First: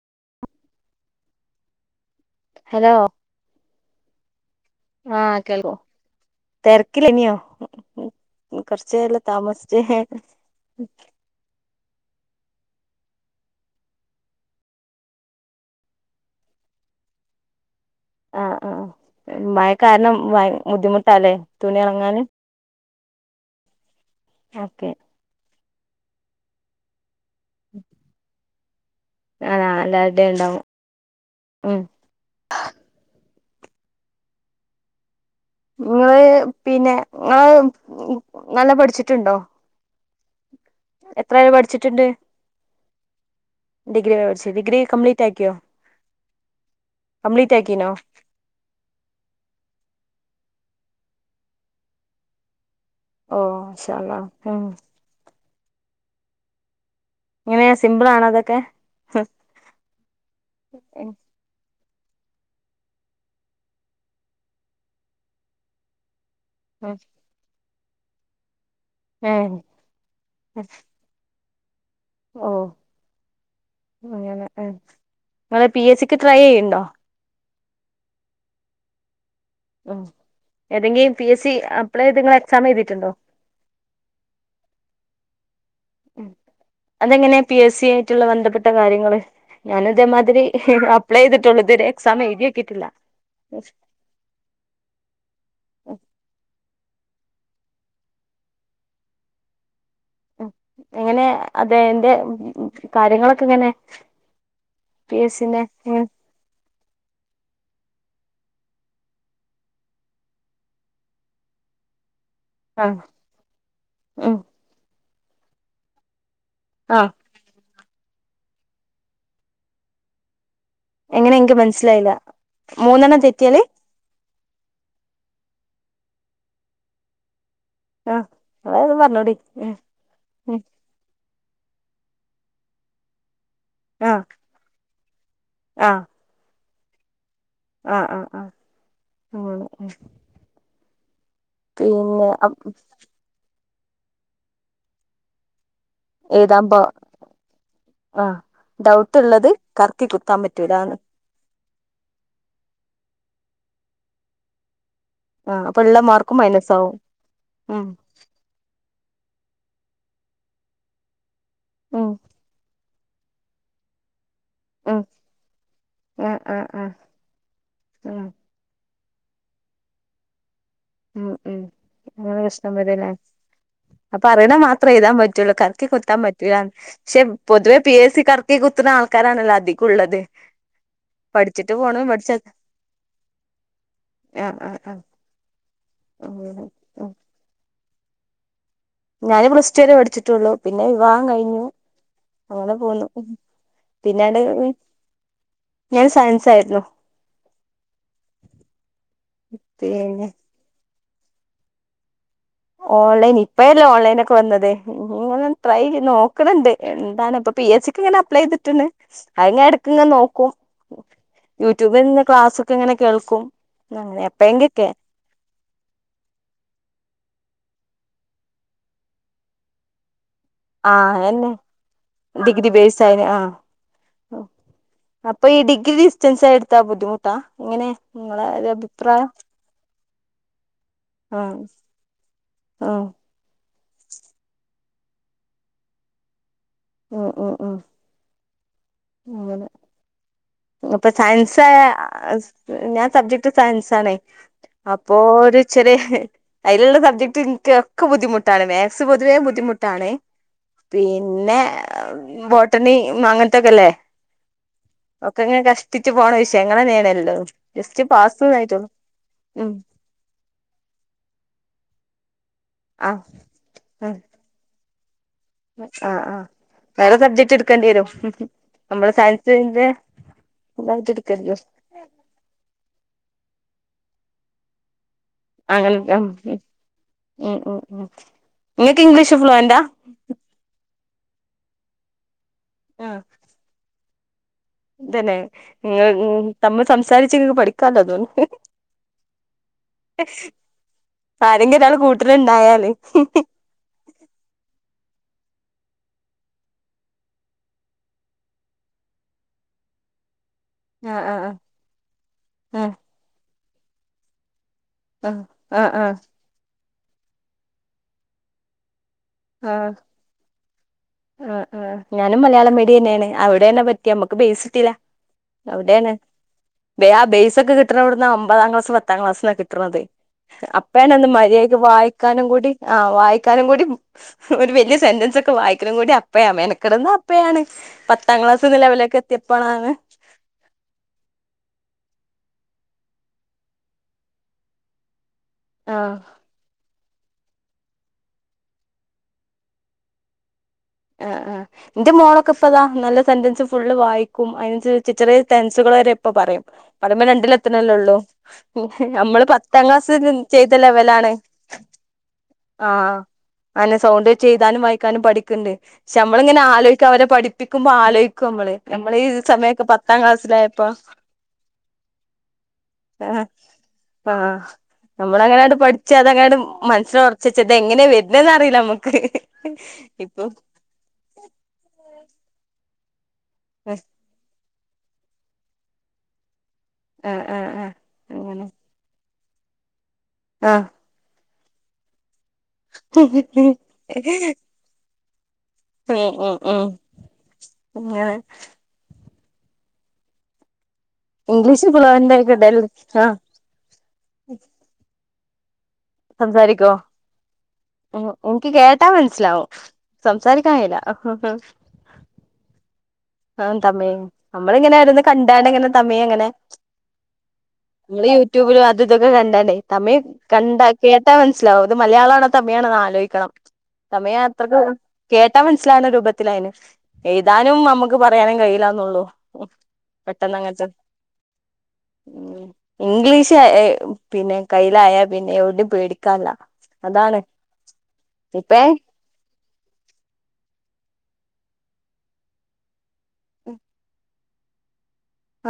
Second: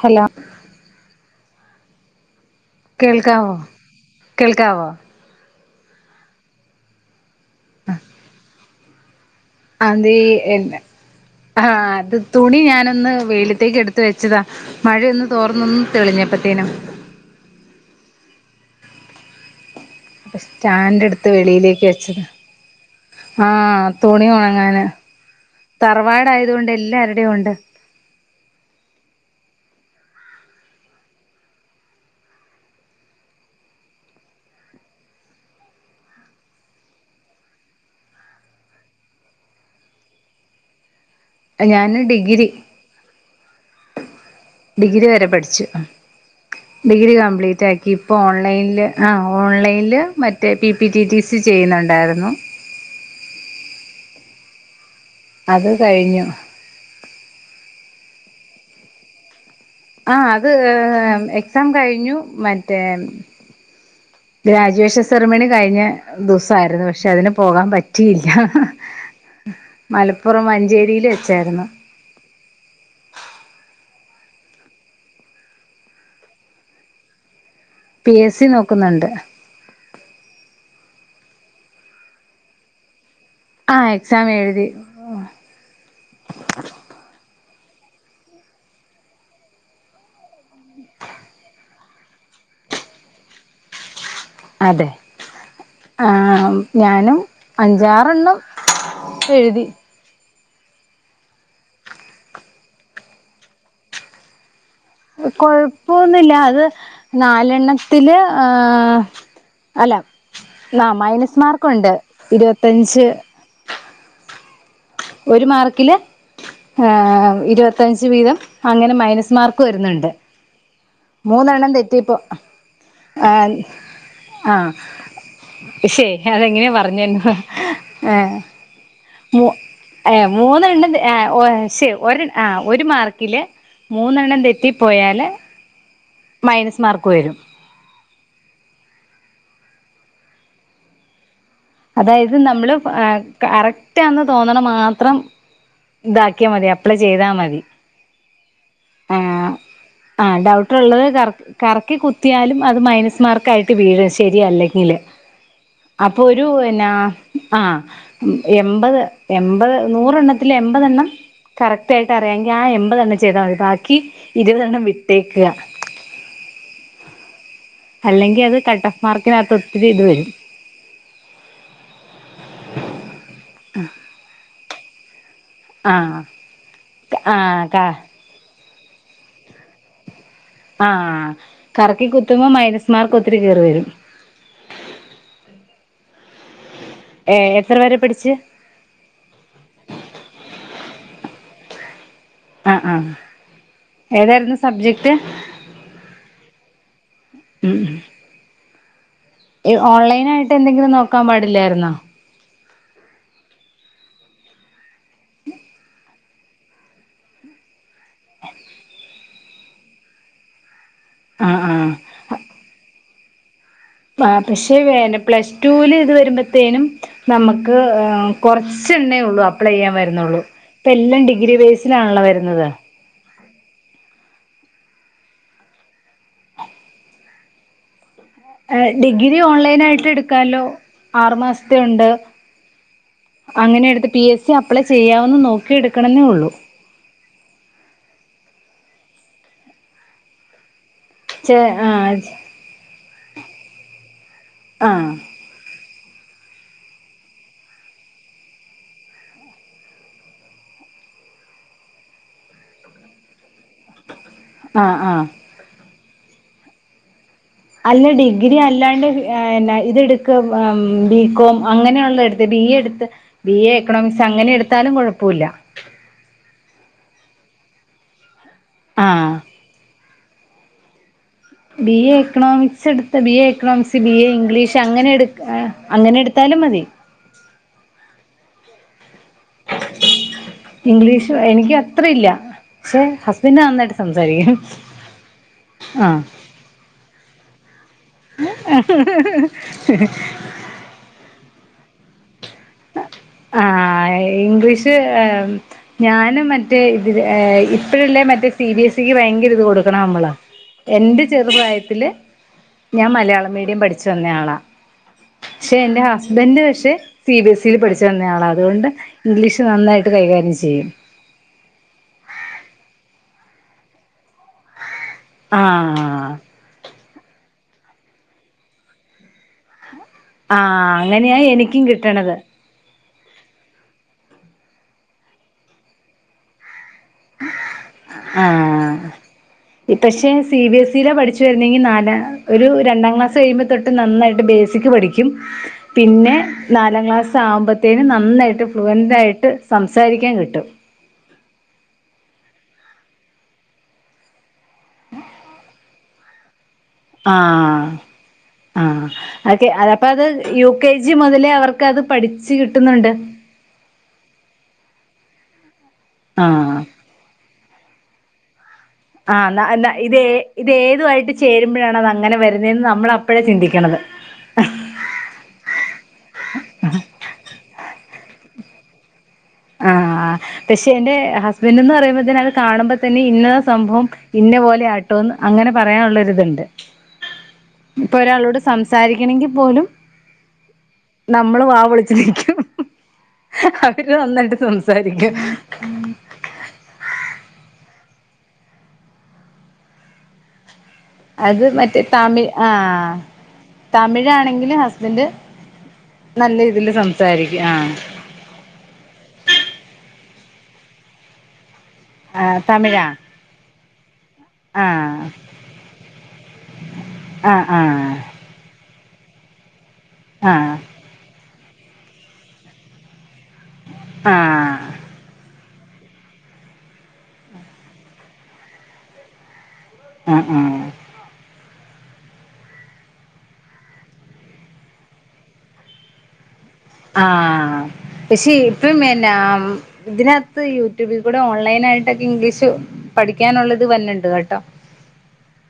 Hello, hello, കേൾക്കാവോ കേൾക്കാവോ ആഹ് കേൾക്കും? തിരക്കിലേനിയോ? [unintelligible] [unintelligible] അതെ എല്ലാം ആഹ് അത് തുണി ഞാനൊന്ന് വെയിലത്തേക്ക് എടുത്ത് വെച്ചതാ മഴയൊന്ന് തോർന്നൊന്ന് തെളിഞ്ഞപ്പഴ്ത്തേനും ആഹ് ആഹ് മഴ കാരണം സ്റ്റാൻഡ് എടുത്ത് ബുദ്ധിമുട്ടാല്ലേ തുണി വെളിയിലേക്ക് ഒണങ്ങാന് വെച്ചത് ആഹ് തുണി ഉണങ്ങാന് ഓക്കെ തറവാട് ആയത്കൊണ്ട് എല്ലാരുടെയും ഉണ്ട് അതാ എല്ലാരുടെയും ഉണ്ടാവും ഉം നിങ്ങള് പിന്നെ നിങ്ങൾ നല്ല പഠിച്ചിട്ടുണ്ടോ എത്ര വരേ ഞാന് ഡിഗ്രി ഡിഗ്രി വരെ പഠിച്ചു ഡിഗ്രി കംപ്ലീറ്റ് വരെ ആക്കിയോ പഠിച്ചു ഡിഗ്രി കംപ്ലീറ്റ് ആക്കി ഇപ്പൊ ഓൺലൈനില് ആ ഓൺലൈനിൽ മറ്റേ P P T T C ചെയ്യുന്നുണ്ടായിരുന്നു ഓ ഇൻശാഅല്ലാഹ്‌ ഉം അത് കഴിഞ്ഞു എങ്ങനെ സിംമ്പിൾ ആണോ അതൊക്കെ ആഹ് അത് എക്സാം കഴിഞ്ഞു മറ്റേ ഗ്രാജുവേഷൻ സെറിമണി കഴിഞ്ഞ് ദിസായിരുന്നു പക്ഷെ അതിന് പോകാൻ പറ്റിയില്ല ഏഹ് മലപ്പുറം മഞ്ചേരിൽ വെച്ചാരുന്നു ഓ അങ്ങെനെ ഇങ്ങെള് പി എസ് സിക്ക് ട്രൈ ചെയ്യ്ണ്ടോ പി എസ് സി നോക്കുന്നുണ്ട് മം ഏതെങ്കിലും പി എസ് സി അപ്ലൈ ചെയ്ത് ഇങ്ങൾ എക്സാം എഴുതിട്ട്ണ്ടോ ആ എക്സാം എഴുതി അതെങ്ങനെയാ പി എസ് സി ആയിട്ട്ള്ള ബന്ധപ്പെട്ട കാര്യങ്ങള് ഞാനും ഇതേമാതിരി അപ്ലൈ ചെയ്തിട്ടുള്ളു ഇത് വെരെ എക്സാം എഴതി നോക്കിട്ടില്ല അതെ ആ ഞാനും അഞ്ചാറെണ്ണം എഴുതി എങ്ങനെ അതെന്റെ കാര്യങ്ങളൊക്കെ എങ്ങനെ പി എസ് സിന്റെ കൊഴൊപ്പൊന്നില്ല അത് നാലെണ്ണത്തില് ആഹ് അല്ല ആ മൈനസ് മാർക്ക് ഉണ്ട് ഇരുപത്തി ആ ഉം ഒരു മാർക്കില് ആ ആഹ് ഇരുപത ത്തഞ്ച് വീതം അങ്ങനെ മൈനസ് മാർക്ക് വരുന്നുണ്ട് എങ്ങനെ എനിക്ക് മൂന്നെണ്ണം മനസ്സിലായില്ല തെറ്റിപ്പൊ മൂന്നെണ്ണം ഏഹ് തെറ്റിയാല് ആ പക്ഷെ അതെങ്ങനെ പറഞ്ഞ് തെരണം ആഹ് അത് അണ്ട് പറഞ്ഞൂടി ഏഹ് മൂന്നെണ്ണം ഏഹ് ഓയെ ശെ ഒരെ ആഹ് ഒരു മാർക്കില് മൂന്നെണ്ണം തെ തെറ്റിപോയാല് ആഹ് മൈനസ് മാർക്ക് വെരും ആഹ് ആഹ് ആഹ് അങ്ങനെ ഉം അതായത് നമ്മള് കറക്ക്റ്റാന്ന് തോന്നണ് മാത്രം ഇതാക്കിയാ എഴുതാൻ മതി പോ അപ്ലൈ ചെയ്താമതി ആ ഡൗട്ട് ഉള്ളത് ആഹ് കറക്കി കുത്താൻ ആഹ് ഡൗട്ട് പറ്റൂലാന്ന് ഉള്ളത് കറ കറക്കി കുത്തിയാലും അത് മൈനസ് മാർക്ക് ആയിട്ട് വീഴും ശരിയല്ലെങ്കില് ആഹ് അപ്പ അപ്പൊ ഇള്ളമാർക്കും ഒരു എന്നാ ആഹ് എൺപത് എൺപത് നൂറെണ്ണത്തിൽ എൺപത് എണ്ണം കറക്റ്റ് ഉം ആയിട്ട് അറിയാങ്കിൽ ആ എൺപതെണ്ണം ചെയ്താൽ മതി ബാക്കി ഇരുപതെണ്ണം ഉം വിട്ടേക്ക ആഹ് ആഹ് ആഹ അല്ലെങ്കിൽ അത് കട്ടോഫ് മാർക്കിനത്ത് ഒത്തിരി ഇത് വരും ഉം ഉം അങ്ങനെ പ്രശ്നം വരുംല്ലേ അപ്പൊ അറിയ്ണ മാത്രം എഴുതാൻ പറ്റൂ റ്റുള്ളു കർക്കി കുത്താൻ ആഹ് പറ്റൂലാന്ന് പക്ഷേ ആഹ് ക പൊതുവെ പി എസ് സി ക്കാർക്ക് കറക്കി കുത്ത്ണ ആൾക്കാരാണല്ലോ അധികും ഇള്ളത് ആഹ് കറക്കി കുത്തുമ്പോ മൈനസ് മാർക്ക് ഒത്തിരി കേറി വരും ആ ആ ഓഹോ ഓ ഏഹ് എത്ര വരെ പഠിച്ച് ഞാന് പ്ലസ് ടുവരേ പഠിച്ചിട്ടുള്ളു പിന്നെ വിവാഹം കഴിഞ്ഞു അങ്ങനെ ആഹ് പോന്നു ആഹ് പിന്ന ഏതായിരുന്നു ണ്ട് സബ്ജക്ട് ഞാൻ സയൻസായിരുന്നു ഈ ഓൺലൈനായിട്ട് എന്തെങ്കിലും നോക്കാൻ പാടില്ലായിരുന്നോ ഓൺലൈൻ ഇപ്പഴല്ലേ ഓൺലൈൻ ഒക്കെ വന്നത് ഞാനൊന്ന് ട്രൈ ചെയ് നോക്ക്ണ് ണ്ട് എന്താണ് ഇപ്പം പി എ സിക്ക്ങ്ങനെ അപ്ലൈ യ്തിട്ട്ണ് അഹ്ങ്ങെ എട്ക്ക് ഇങ്ങെ നോക്കും ആഹ് ആഹ് യൂട്യൂബിൽ നിന്ന് ക്ലാസ്സക്കെ ഇങ്ങനെ കേൾക്കും അങ്ങനെ ആഹ് പക്ഷെ എപ്പഴെങ്കിലൊക്കെ വേന്നെ പ്ലസ് ടുൽ ഇത് വരുമ്പോത്തേനും നമുക്ക് കുറച്ചെണ്ണെ യെള്ളൂ അപ്ലൈ ചെയ്യാൻ വരുന്നുള്ളൂ ഇപ്പ ആ എല്ലാം ഡിഗ്രി വേസിലാണല്ലോ വരുന്നത് ചൈനി ആഹ് അപ്പൊ ഈ ഡിഗ്രി ഡിസ്റ്റൻസായി എടുത്താ ബുദ്ധിമുട്ടാ എങ്ങനെ നിങ്ങളെ ഒരു അഭിപ്രായം ഡിഗ്രി ഓൺലൈൻ ആയിട്ട് എടുക്കാല്ലോ ആ ആറുമാസത്തെ ണ്ട് ആ അങ്ങനെ എടുത്ത് പി എസ് സി അപ്ലൈ ചെയ്യാവന്ന് നോക്കിയ എടുക്കണേ ന്നൊള്ളൂ ആ ആ ആ അങ്ങനെ അപ്പം ചെ സയൻസായ ആഹ് ഞാൻ സബ്ജക്ട് സയൻസ് ആണേ ആഹ് അപ്പോ ര് ചെറിയെ അയില്ള്ള സബ്ജക്ട് ഇൻക്ക് ഒക്കെ ബുദ്ധിമുട്ടാണ് മേത്‌ സ് പൊതുവേ ബുദ്ധിമുട്ടാണേ പിന്നെ ബോട്ടണി അങ്ങനത്തൊക്കെല്ലേ ആഹ് ആഹ് ക്കങ്ങനെ കഷ്ടിച്ചു പോണ വിഷയങ്ങള നേണ് എല്ലോ അല്ല ഡിഗ്രി അല്ലാണ്ട് ഉം എനാ ഇത് ടു ക്കും ബി കോം അങ്ങനെയുള്ളടുത്ത് ബി എ എടു ത്ത് ആ ബി എ എക്കണോമിക്സ് അങ്ങനെ എടുത്താലും കൊഴപ്പുല്ല ആഹ് ആഹ് വേറെ സബ്ജക്ട് എടുക്കേണ്ടി വരും നമ്മള് ആഹ് സയൻസിന്റെ തായിട്ട് ഇട് ക്ക ര്ത് ബി എക്കണോമിക്സ് എടുത്ത B economics B A English അങ്ങനെ എടു ആ അങ്ങനെ എടുത്താലും മതി ഉം ഉം ഉം ഇങ്ങൾക്ക് ഇംഗ്ലീഷ് ഫ്ലുവന്റാ ഇംഗ്ലീഷ് എനിക്ക് അത്ര ഇല്ല പക്ഷെ ഹസ്ബൻഡ് നന്നായിട്ട് സംസാരിക്കും തന്നെ ങ്ങൾ ആഹ് തമ്മ് സംസാരിച്ച് ങ്ങക്ക് പഠിക്കാലോ അതൊ ണ്ട് ആ [inaudible] ആരങ്കി ഒരാള് കൂട്ടിന് ഇണ്ടായാല് ആഹ് ഇംഗ്ലീഷ് ഏഹ് ഞാനും മറ്റേ ഇതില് ഏ ഇപ്പഴല്ലേ മറ്റേ സി ബി എസിക്ക് ഭയങ്കര ഇത് കൊടുക്ക് ണേ നമ്മള് [inaudible] എന്റെ ആ ചെറുപ്രായത്തില് ആഹ് ഞാൻ മലയാള മീഡിയം പഠിച്ചു വന്നയാളാ ആഹ് പക്ഷെ ആഹ് എന്റെ ആഹ് ഹസ്ബൻഡ് പക്ഷെ സി ബി എസ് യിൽ പഠിച്ചു വന്നയാള അതുകൊണ്ട് ഇംഗ്ലീഷ് നന്നായിട്ട് കൈകാര്യം ചെയ്യും ആഹ്ആഹ് ഞാനും മലയാളം മീഡിയ ന്നെണ് അവിടെണ് പറ്റിയെ നമ്മക്ക് ബെയ്സ് കിട്ടീല്ല അവിടെ ണ് ആഹ് ആ ബേസ് ഒക്കെ കിട്ടണ ഒട്ന്നാ ഒമ്പതാം ക്ലാസ് പത്താം ക്ലാസ് ന്നാ കിട്ട്ണത് ആഹ് അപ്പയാണ് ന്ന് അങ്ങനെയാ മര്യാക്ക് എനിക്കും കിട്ടണത് വായിക്കാനും കൂടി ആഹ് വായിക്കാനും കൂടി ഒരു വല്യയ സെന്റൻസ് ഒക്കെ വായിക്ക്ണ കൂടി അപ്പയാ മെനക്കട്ന്നാ യാണ് പത്താം ക്ലാസ്ന്ന് ലെവലിലേക്കെത്തിയപ്പളാണ് ആഹ് പക്ഷെ സി ബി എസ് ഇയിലാ പഠിച്ചു വരുന്നെങ്കി നാലാ ഒരു രണ്ടാം ക്ലാസ്സ് കഴിയുമ്പോ തൊട്ട് നന്നായിട്ട് ബേസിക്ക് പഠിക്കും ആഹ് പിന്നെ നാലാം ക്ലാസ് ആവുമ്പത്തേനും നന്നായിട്ട് ഫ്ലുവന്റായിട്ട് സംസാരിക്കാൻ കിട്ടും ആഹ് ആഹ് ഇന്റെ മോളൊക്കെ ഇപ്പതാ നല്ല സെന്റൻസ് ഫുള്ള് വായിക്കും അയിനനുസരിച്ച് ചെറിയ ടെൻസുകൾ വരെ ഇപ്പ പറയും പറേമ്പോലെ ആഹ് രണ്ടിലത്തണല്ലേള്ളൂ ആഹ് നമ്മള് ഓക്കെ പത്താം ക്ലാസ് വരെ ചെയ്ത ലെവലാണ് ക്കത് പഠിച്ചു കിട്ടുന്നൊണ്ട് അയന്നെ സൗണ്ട് വെച്ചെയ്താനും വായിക്കാനും പഠിക്കണ്ട് പക്ഷമ്മളിങ്ങനെ ആഹ് ആലോയ് ക്കവരെ പഠിപ്പിക്കുമ്പോ ആലോയ്ക്കും അമ്മള് ആഹ് ഇന്നാ എന്നാ ഇതേ ഇതേതുവായിട്ട് ചേരുമ്പഴാണ് അത് അങ്ങനെ വരുന്നേന്ന് നമ്മൾ അപ്പഴാ ചിന്തിക്കണത് ആഹ് നമ്മള് അങ്ങനാണ്ട് പഠിച്ച് അത് അങ്ങനാട് മനസ്സിലൊറച്ചേച്ച് ഇത് എങ്ങനെയാ വെര്ന്നെന്ന് അറിയില്ല അമ്മക്ക് ഇപ്പം ക്ഷെ എന്റെ ഹസ്ബൻ്റ്ന്ന് പറയുമ്പോത്തേന് അത് കാണുമ്പോ തന്നെ ഇന്നതാ സംഭവം ഇന്ന പോലെ ആ ട്ടോന്ന് അങ്ങനെ പറയാനുള്ളൊരിത്ണ്ട് ആഹ് ആഹ് ആഹ് ഇപ്പൊ ഒരാളോട് അങ്ങനെ സംസാരിക്കണങ്കി പോലും ആഹ് നമ്മള് വാ പൊളിച്ച് നിക്കും അവര് നന്നായിട്ട് സംസാരിക്കും [unintelligible] അങ്ങനെ അത് ഇംഗ്ലീഷ് മറ്റേ ഫ്ലുവന്റ് ആയി തമിഴ് കിട്ടാൻ ആഹ് തമിഴാണെങ്കിലും ഹസ്ബൻഡ് നല്ല രീതിൽ സംസാരിക്കോ സംസാരിക്കും ആഹ് ഉം എനിക്ക് കേട്ടാ മനസ്സിലാവും സംസാരിക്കാൻ കഴീല്ലാ ആഹ് തമിഴാ ആഹ് തമിഴ് നമ്മളിങ്ങനെ ഓരോന്നു ആഹ് കണ്ടാണ്ട് ഇങ്ങനെ തമിഴങ്ങനെ ആഹ് ആഹ് ഇങ്ങള് യൂറ്റൂ ട്യൂബിലും അതും ഇതൊക്കെ കണ്ടാണ്ടേ തമിഴ് ആഹ് കണ്ടാ കേട്ടാ മനസ്സിലാവും ഇത് മലയാളാണോ തമിഴാണോന്ന് ആലോയ്ക്കണം തമിഴാ ആഹ് അത്രയ്ക്ക് കേട്ടാ മനസ്സിലാവുന്ന രൂപത്തിലായിന് എഴുതാനും നമ്മക്ക് പറയാനും കഴിയില്ലാന്നൊള്ളൂ ആഹ് പെട്ടെന്ന് ആഹ് അങ്ങനത്തെ ഉം ഉം ഇംഗ്ലീഷ് ഏഹ് പിന്നെ കയ്യിലായാ പിന്നെ എവിടേം പേടിക്കാല്ലാ ആഹ് പക്ഷെ ഇപ്പഴും എൻ നാം ഇതിനകത്ത് യൂട്യൂബിൽ കൂടെ ഓൺലൈൻ ആയിട്ടൊക്കെ ഇംഗ്ലീഷ് പഠിക്കാനുള്ള ഇത് വന്നൊണ്ട് കേട്ടോ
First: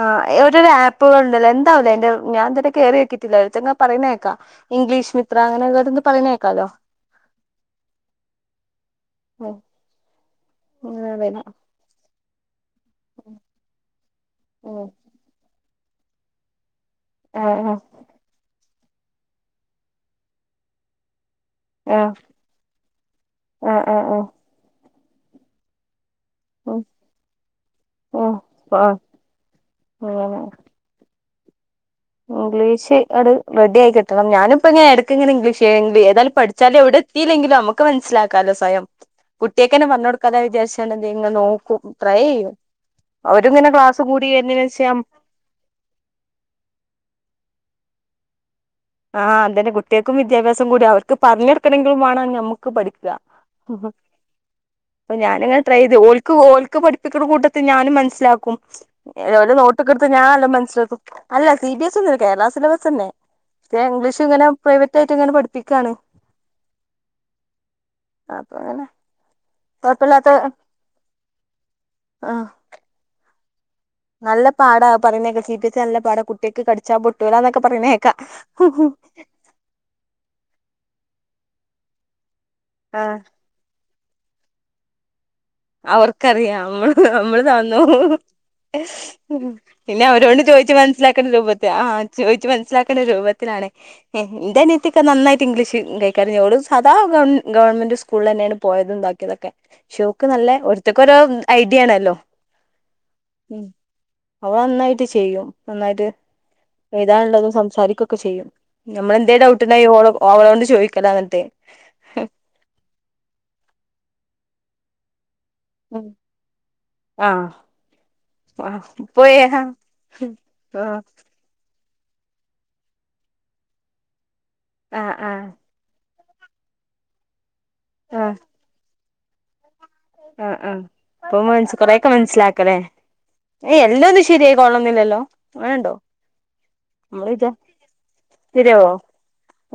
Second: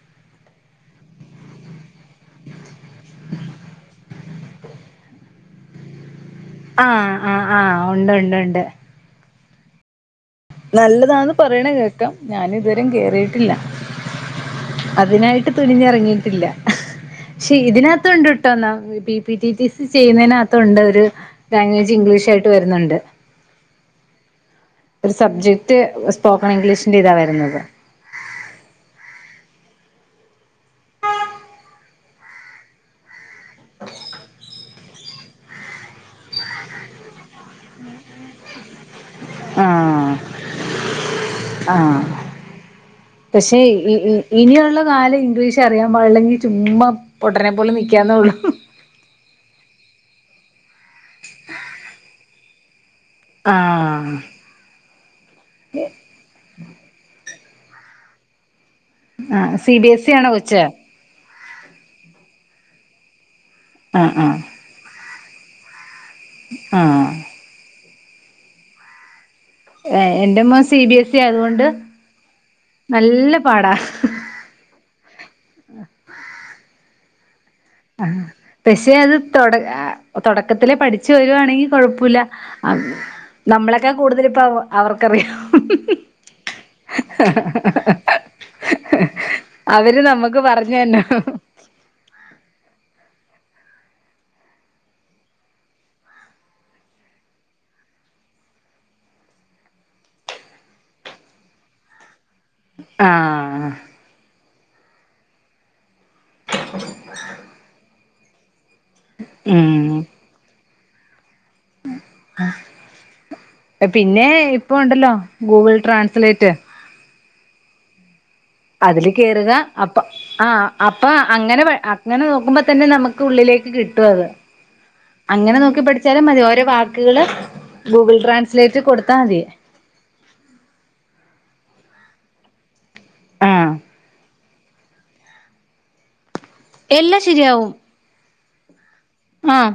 ആഹ് ഓരോരോ ആപ്പുകൾ ഉണ്ടല്ലോ എന്താവൂല്ലേ അയിന്റെ ഞാൻ ഇത് വരെ കേറി നോക്കീട്ടില്ലാ ഒരോരുത്തര്ങ്ങനെ പറയുന്നേക്കാ ഇംഗ്ലീഷ്മിത്ര അങ്ങെനെയൊക്കെ ഓരോന്ന് പറയണ കേക് ആഹ് ആഹ് ആഹ് ഒണ്ട് ഒണ്ട് ഒണ്ട് ഓഹ് നല്ലതാന്ന് പറയണ കേക്കാം ഞാന് ഇതുവരേം കേറിയിട്ടില്ല ഉം അതിനായി ട്ട് തുനിഞ്ഞെറങ്ങിയിട്ടില്ല ആഹ് പക്ഷെ ആഹ് ഇതിനാത്ത് ത്തുണ്ട്ട്ടോന്നാ പി പിടി ടി സി ചെയ്യുന്നതിനകത്തുണ്ടൊരു ലാംഗ്വേജ് ആഹ് ഇംഗ്ലീഷ് ആയിട്ട് വരുന്നുണ്ട് ആഹ് ആഹ് ആഹ് ഒരു സബ്ജക്ട് സ്പോക്കൺ ഇംഗ്ലീഷിന്റെ ഇതാ വരുന്നത് ഓഹ് ആഹ് അങ്ങനെ ഇംഗ്ലീഷ് ആട് റെഡി ആയി കിട്ടണം ഞാനിപ്പോ ഇങ്ങനെ എടക്കിങ്ങനെ ഇംഗ്ലീഷ് [unintelligible] ഏതാലും പഠിച്ചാലെവിടെ ത്തീല്ലെങ്കിലും നമുക്ക് മനസ്സിലാക്കാലോ സ്വയം കുട്ട്യാക്കന്നെ പറഞ്ഞു ആഹ് കൊടുക്കാതെ വിചാരിച്ചലെന്തേങ്കും നോക്കും ആഹ് ട്രൈ ചെയ്യും. അവരും പക്ഷെ ഇങ്ങനെ ഇ ക്ലാസ് ഇ കൂടി ഇനിയുള്ള വരുന്നതിനനുസരിച്ച് ഞം കാലം ഇംഗ്ലീഷ് ക്ക്അറിയാൻ പാടില്ലങ്കി ചുമ്മാ പൊട്ടനെ പോലെ നിക്കാന്നേ ഉള്ളൂ. ആഹ് അതന്നെ കുട്ട്യാൾക്കും വിദ്യാഭ്യാസം കൂടി അവർക്ക് പറഞ്ഞൊടുക്കണങ്കിലും വാണം നമ്മുക്ക് പഠിക്കാ. ആഹ് പ്പൊ ഞാന്ങ്ങനെ ട്രൈ ചെയ്ത് ഓൽക്ക് ഓക്ക് പഠിപ്പിക്ക്ണ കൂട്ടത്തിൽ ഞാനും മനസ്സിലാക്കും. ആ ഓല് സി ബി നോട്ടൊക്കെട്ത്ത് എസ് ഇ ആണോ ഞാനല്ലോ കൊച്ച് മൻസ്സിലാക്കും. അല്ല സി ബി എസ് ഒന്നല്ല കേരള സിലബസന്നെ. ദേ ആഹ് ഇംഗ്ലീശ് ആഹ് ങ്ങനെ പ്രൈവറ്റ് ആയിട്ട് ങ്ങനെ പഠിപ്പിക്കാണ്. ആഹ് അപ്പൊ ങ്ങനെ എന്റെമോൻ സി ബിഎസ് സി ആയതുകൊണ്ട് ആ നല്ല പാടാ നല്ല പാടാ പറയുന്നേക്കെ സി ബി എസ് സി നല്ല പാടാ കുട്ട്യേക്ക് കട്ച്ചാ പൊ ട്ടൂലന്നൊക്കെ പറീണേക്കാം പക്ഷെ അത് തൊട തൊടക്കത്തിലെ പഠിച്ചു വരുവാണെങ്കി കൊഴപ്പൂല്ല ആ നമ്മളെ ക്കെ കൂടുതൽപ്പോ അ അവർക്കറിയാം നമ്മള് നമ്മള് താന്നു അവര് പിന്നെ നമുക്ക് അവരോട് ചോയ്ച്ച് പറഞ്ഞു തന്നു മൻസ്സിലാക്കണ്ട രൂപത്തി ആഹ് ചോയ്ച്ചു മനസ്സിലാക്കണ്ട രൂപത്തിലാണേ ന്റെനിയത്തിക്കെ നന്നായിട്ട് ഇംഗ്ലീഷ് കൈകാര്യംയ്യും ഓള് സാദാ ഗവൺമെന്റ് സ്കൂളിൽ തന്നെണ് പോയതും താക്ക്യേതൊക്കെ ഷോ ക്ക് നല്ലെ ഒരോത്തക്കൊരോ ഐഡിയ ആണല്ലോ ആഹ് അവൾ നന്നായിട്ട് ചെയ്യും. നന്നായിട്ട് എയ്താൻള്ളതും സംസാരിക്കൊക്കെ ചെയ്യും. നമ്മളെന്തേ ഡൗട്ട്ണ്ടേയ് ഉം ഓളോട് ചോയ്ക്കലാ ന്നിട്ട് പിന്നെ ഇപ്പൊണ്ടല്ലോ ഗൂഗിൾ ഉം ട്രാൻസ്ലേറ്റ് ആഹ് ആഹ് അതില് പോയേ കേറുക ആഹ് അപ്പ ആഹ് അപ്പ അങ്ങനെ അങ്ങനെ നോക്കുമ്പോ തന്നെ നമുക്ക് ഉള്ളിലേക്ക് കിട്ടും അത് ആഹ് ആഹ് അങ്ങനെ നോക്കി പട് ചാലും മതി ഓരോ വാക്ക്കള് ഗൂഗിൾ ട്രാൻസ്ലേറ്റ് കൊടുത്താ മതി. ആ ആഹ് അപ്പൊ മനസ് കൊറേക്കെ മനസ്സിലാക്കലെ ആഹ് ഏയ് എല്ലാന്നും ശരിയായി കൊള്ളൊന്നില്ലല്ലോ അങ്ങനെണ്ടോ എല്ലാം [unintelligible] ശരിയാവും സെര്യാവോ ആഹ്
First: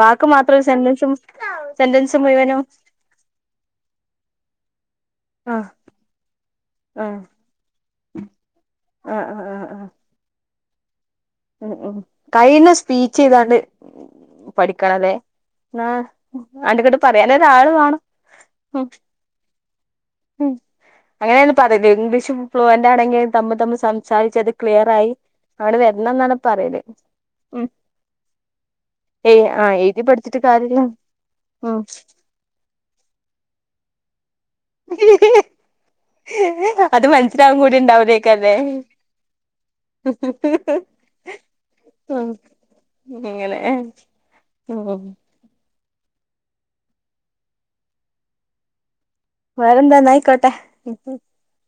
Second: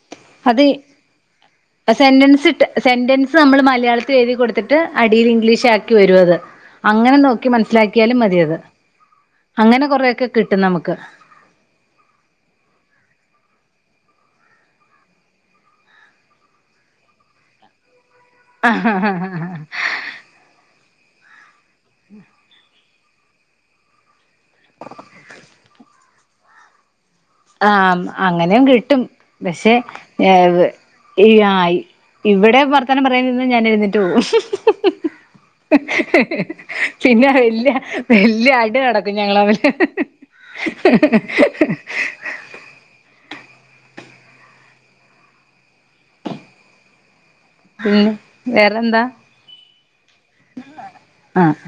വാക്ക് മാത്രം അത് സെന്റെൻസും സെന്റൻസ് ഇട്ട് സെന്റൻസ് നമ്മൾ മലയാളത്തി എയ്തി കൊട്ത്തിട്ട് ട്ട് അടീൽ ആഹ് ഇംഗ്ലീഷ് ആക്കി വരുഅത് അങ്ങനെ ആഹ് നോക്കി മനസ്സിലാക്കിയാലും മതിയത്. ആഹ് ആഹ് ആഹ് അങ്ങനെ ആഹ് കൊറെക്കെ കിട്ടും നമുക്ക് ഉം ഉം കയ്ണ സ്പീച്ച്യ്താണ്ട് പഠിക്കണല്ലേ ആ ആണ്ടും ഇങ്ങട്ടും പറീനരാളുമാണം ആ ഹ ഹ ഉം അങ്ങനെണ് പറേല് ഇംഗ്ലീഷ് ഫ്ലുവന്റ് ആണെങ്കി തമ്മ് തമ്മ് സം സംസാരിച്ച് അത് ക്ലിയർ ആയി അങ്ങണ്ട് വരണം ന്നാണ് പറയല്. ഉം ആഹ് അങ്ങനേം കിട്ടും ഏയ് പക്ഷെ ആഹ് എഴുതി പഠിച്ചിട്ട് കാര്യല്ല ഇ ആയി ഉം ഇവിടെ വർത്താനം പറയാൻ നിന്ന ഞാൻ എഴ്ന്നേറ്റ് പോവും. അത് പിന്നെ മനസ്സിലാവും വല്യ കൂടി വല്യ ഉണ്ടാവൂലേക്കല്ലേ അടി നടക്കും ഞങ്ങളമ്മിൽ ഉം എങ്ങനെ ഉം ഉം വേറെന്താ വേറെന്താ ഇന്നാ അയിക്കോട്ടെ ആഹ്